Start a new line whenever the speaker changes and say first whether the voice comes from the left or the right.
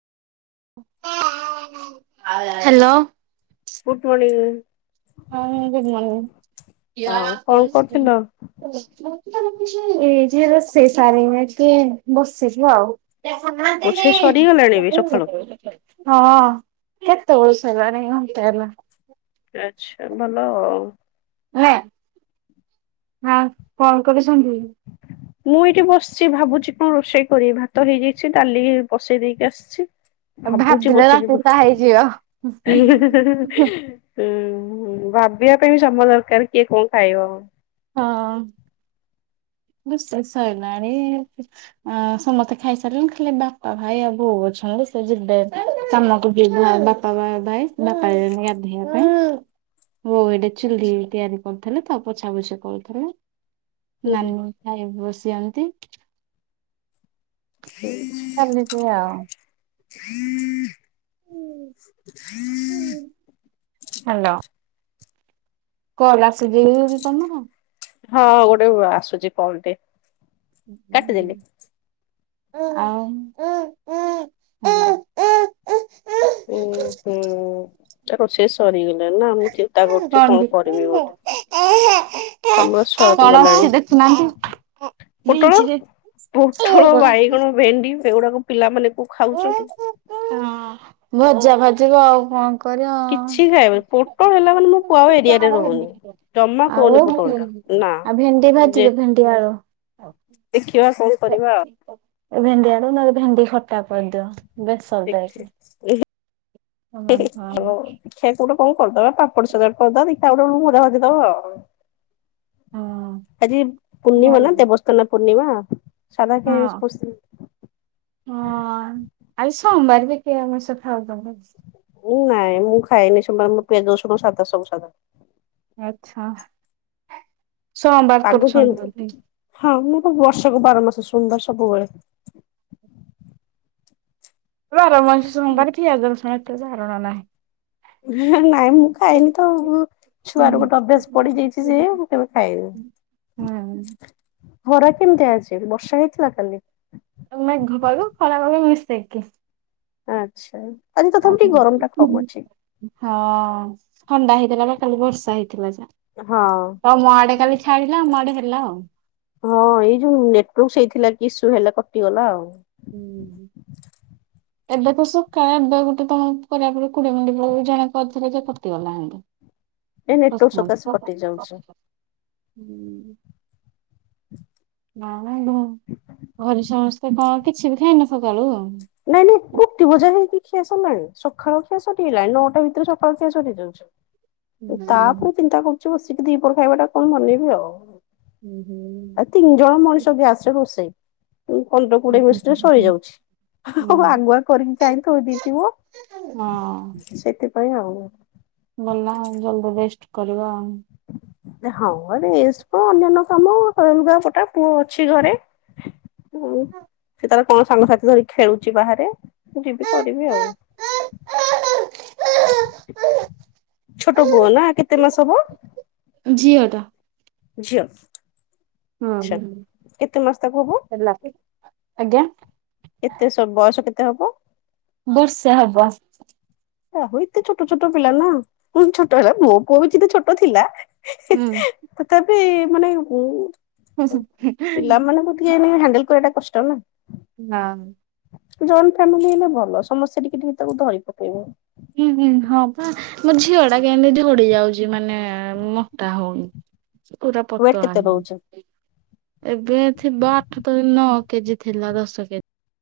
right: Hello.
left: Good morning.
right: ହଁ good
left: ହଁ କଣ
right: ମର୍ନିଙ୍ଗ।
left: କରୁଥିଲ?
right: ଏଇ ଯେ ରୋଷେଇ ସାରିକି ଟିକେ ବସିଛି ଆଉ।
left: ରୋଷେଇ
right: ସାନ୍ତି।
left: ସରିଗଲାଣି ବି
right: [inaudible]
left: ସକାଳୁ
right: ହଁ କେତେ ବେଳୁ ସରିଲାଣି। ଘଣ୍ଟେ ହେଲା
left: ଆଚ୍ଛା ଭଲ ଆଉ।
right: ହେଲା। ହଁ କଣ କରୁଛନ୍ତି?
left: ମୁଁ ଏଇଠି ବସିଛି ଭାବୁଛି କଣ ରୋଷେଇ କରିବି ଭାତ ହେଇଯାଇଛି ଡାଲି ବସେଇ ଦେଇକି ଆସିଛି। ଭାବୁଛି
right: ଭାବିଲେ
left: ବସିକି।
right: ରାତି
left: ହୁଁ
right: ଟା ହେଇଯିବ।
left: ଭାବିବା ପାଇଁ ବି ସମୟ ଦରକାର କିଏ କଣ ଖାଇବ।
right: ହଁ। ରୋଷେଇ ସରିଲାଣି। ଆ ସମସ୍ତେ ଖାଇସାରିଲେଣି ଖାଲି ବାପା ଭାଇ ଆଉ ବୋଉ ଅଛନ୍ତି ସେ ଯିବେ କାମକୁ ଯିବେ ବା ପା ଭାଇ ବାପା ଯାଇଛନ୍ତି ଗାଧୋଇବା ପାଇଁ। ବୋଉ ଏଇଠି ଚୁଲି ତିଆରି କରୁଥିଲେ ତ ପୋଛା ପୋଛି କରୁଥିଲେ।
left: ହୁଁ ହୁଁ
right: ନାନୀ ଭାଇ ବସିଛନ୍ତି।
left: [unintelligible]
right: ଚାଲିଛି ଆଉ। ହ୍ୟାଲୋ। କଲ ଆସିଯିବି କଣ ନା କଣ
left: ହଁ ଗୋଟେ ଆସୁଛି କଲ ଟେ। କାଟିଦେଲି
right: ଆଉ ଉଁ ଉଁ ଉଁ
left: ଉୁଁ ହୁଁ ରୋଷେଇ ସରିଗଲାଣି ନା ମୁଁ ଚିନ୍ତା କରୁଛି କଣ କରିବି ଗୋଟେ,
right: କଣ ହେଉଛି ଦେଖୁନାହାନ୍ତି, ବିନିଶ୍
left: ପୋଟଳ ପୋଟଳ ବାଇଗଣ ଭେଣ୍ଡି ଏଗୁଡାକ ପିଲା ମାନ କୋ ଖାଉଛନ୍ତି।
right: ହଁ ଭଜା ଭାଜିିବି ଆଉ କଣ। କରିବା।
left: କିଛି ଖାଇବନି ପୋଟଳ ହେଲା ମାନେ ମୋ ପୁଅ ଆଉ ଏରିଆରେ ରହୁନି। ଜମା
right: ଆଉ
left: ଖାଉନି
right: ଆଉ
left: ପୋଟଳ ଟା ନା
right: ଭେଣ୍ଡି ଭାଜି
left: ଯେ
right: ଦେ ଭେଣ୍ଡି ଆଳୁ,
left: ଦେଖିବା କଣ କରିବା ଆଉ।
right: ଭେଣ୍ଡି ଆଳୁ ନହେଲେ ଭେଣ୍ଡି ଖଟା କରିଦିଅ। ବେସର ଦେଇକି।
left: ଦେଖେ
right: ହଁ ହଁ
left: ଦେଖିଆ ଗୋଟେ କଣ କରିଦବା ପାମ୍ପଡ଼ ସାଲାଡ଼ କରିଦବା ଖାଇଦେବା ଭଜା ଭାଜିଦେବା ଆଉ। ଆଜି ପୂର୍ଣ୍ଣିମା ନା ଦେବ ସ୍ନାନ ପୂର୍ଣ୍ଣିମା ସାଧା ଖାଇବେ,
right: ହଁ ଆଉ ସୋମବାର ବି କିଏ ଆମିଷ ଖାଇବ
left: ନାଇଁ ମୁଁ ଖାଇନି ସେ ମୋର ପିଆଜ ରସୁଣ ସାଧା ସବୁ ସାଧା।
right: ଆଚ୍ଛା। ସୋମବାର
left: ପାଗ
right: କରୁଛନ୍ତି
left: କିମିତି?
right: ବୋଲି
left: ହଁ ମୁଁ ବର୍ଷକ ବାର ମାସ ସୋମବାର ସବୁବେଳେ।
right: ବାର ମାସ ସୋମବାର ପିଆଜ ରସୁଣ ଏତେ ବାରଣ ନାହିଁ।
left: ହ ନାଇଁ ମୁଁ ଖାଏନି ତ ଆଉ। ଛୁଆରୁ
right: ହୁଁ।
left: ଗୋଟେ ଅଭ୍ୟାସ ପଡିଯାଇଛି। ମୁଁ କେବେ ଖାଏନି।
right: ହୁଁ।
left: ଖରା କେମିତିଆ ଅଛି ବର୍ଷା ହେଇଥିଲା କାଲି।
right: ମେଘ ପାଗ ଖରା ପାଗ ମିଶେଇକି।
left: ଆଚ୍ଛା। ଆଜି
right: ଆ
left: ତଥାପି ଟିକେ ଗରମ ଟା କମ ଅଛି
right: [unintelligible] ହଁ ଥଣ୍ଡା ହେଇଥିଲା ବା କାଲି ବର୍ଷା ହେଇଥିଲା ଯା।
left: ହଁ।
right: ତମ ଆଡେ କାଲି ଛାଡ଼ିଲା ଆମ ଆଡ଼େ ହେଲା ଆଉ।
left: ହଁ ଏଇ ଯୋଉ ନେଟୱାର୍କ ସେଇଥିଲା କି ଇସ୍ୟୁ ହେଲା କଟିଗଲା ଆଉ।
right: ହୁଁ ଏବେ ତ ସକାଳେ ଏବେ ଗୋଟେ ତମ କରିବା ପୂର୍ବରୁ କୋଡିଏ ମିଣ୍ଟି ଜଣେ କରିଥିଲେ ଯେ କଟିଗଲା।
left: ଏଇ ନେଟୱର୍କ ସକାଶେ କଟି ଯାଉଛି।
right: ହୁଁ -
left: [inaudible]
right: ନାଇଁ ନାଇଁ ଢୁଁ ଘରେ ସମସ୍ତେ କଣ କିଛି ବି ଖାଇନ? ସକାଳୁ ଆଉ।
left: ନାଇଁ ନାଇଁ କୋଟି ବଜା ହେଇକି ଖିଆ ସରଲାଣି, ସକାଳ ଖିଆ ସରିଗଲାଣି, ନଅଟା ଭିତରେ ସକାଳ ଖିଆ ସରିଚି।
right: [inaudible]
left: ତାପରେ
right: ହୁଁ।
left: ଚିନ୍ତା କରୁଛି ବସିକି ଦିପର ଖାଇବା ଟା କଣ ବନେଇବି ଆଉ।
right: ହୁଁ -ହୁଁ।
left: ଆଉ ତିନି ଜଣ ମଣିଷ ଗ୍ୟାସରେ ରୋଷେଇ, ପନ୍ଦର କୋଡିଏ ମିଶଟରେ ସରିଯାଉଚି। ହଉ
right: ହଁ
left: ଆଗୁଆ କରିକି କାଇଁ ଥୋଇ ଦେଇଥିବ ସେଥିପାଇଁ ଆଉ।
right: ଭଲ ଆଉ ଜଲଦି ରେଷ୍ଟ କରିବ ଆଉ।
left: ହଁ, ରେଷ୍ଟ କଣ ଅନ୍ୟାନ୍ୟ କାମ ଲୁଗା ପଟା ପୁଅ ଅଛି ଘରେ। ହୁଁ ସେ ତାର କଣ ସାଙ୍ଗସାଥି ଧରି ଖେଳୁଛି ବାହାରେ, ମୁଁ ଯିବି କରିବି ଆଉ। [inaudible] ଛୋଟ ପୁଅ ନାଁ, କେତେ ମାସ ହବ?
right: ଝିଅଟା।
left: ଝିଅ।
right: ହଁ,
left: ଆଚ୍ଛା
right: ହଁ
left: କେତେ ମାସ ତାକୁ ହବ
right: ହେଲା, ଆଜ୍ଞା।
left: ଏତେ ସ ବୟସ କେତେ ହବ?
right: ବର୍ଷେ ହବ ଆ
left: ଆହୁ ଏତେ ଛୋଟ ଛୋଟ ପିଲା ନା, କଣ ଛୋଟ ହେଲା, ମୋ ପୁଅ ବି ଯତେ ଛୋଟ ଥିଲା
right: ହୁଁ।
left: ତତାପି ମାନେ
right: ହୁଁ
left: ବହୁତ
right: ହୁଁ।
left: ପିଲା ମାନେ ଯିଏ ହେନେ ବି ହେଣ୍ଡଲ କରିବା କଷ୍ଟ ନା।
right: ନାଁ।
left: ଜଏଣ୍ଟ ଫ୍ୟାମିଲି ହେଲେ ଭଲ, ସମସ୍ତେ ଟିକେ ଟିକେ ତାକୁ ଧରି ପକେଇବେ।
right: ହୁଁ ହୁଁ, ହଁ ବା ମୋ ଝିଅ ଟା କେମିତି ଝଡି ଯାଉଛି ମାନେ ମୋଟା ହଉନି, ସେ ପୁରା
left: ୱେଟ୍
right: ପତଳା।
left: କେତେ ରହୁଛି?
right: ଏବେ ଥିବ ଆଠ ତ ନଅ କେଜି ଥିଲା ଦଶ କେ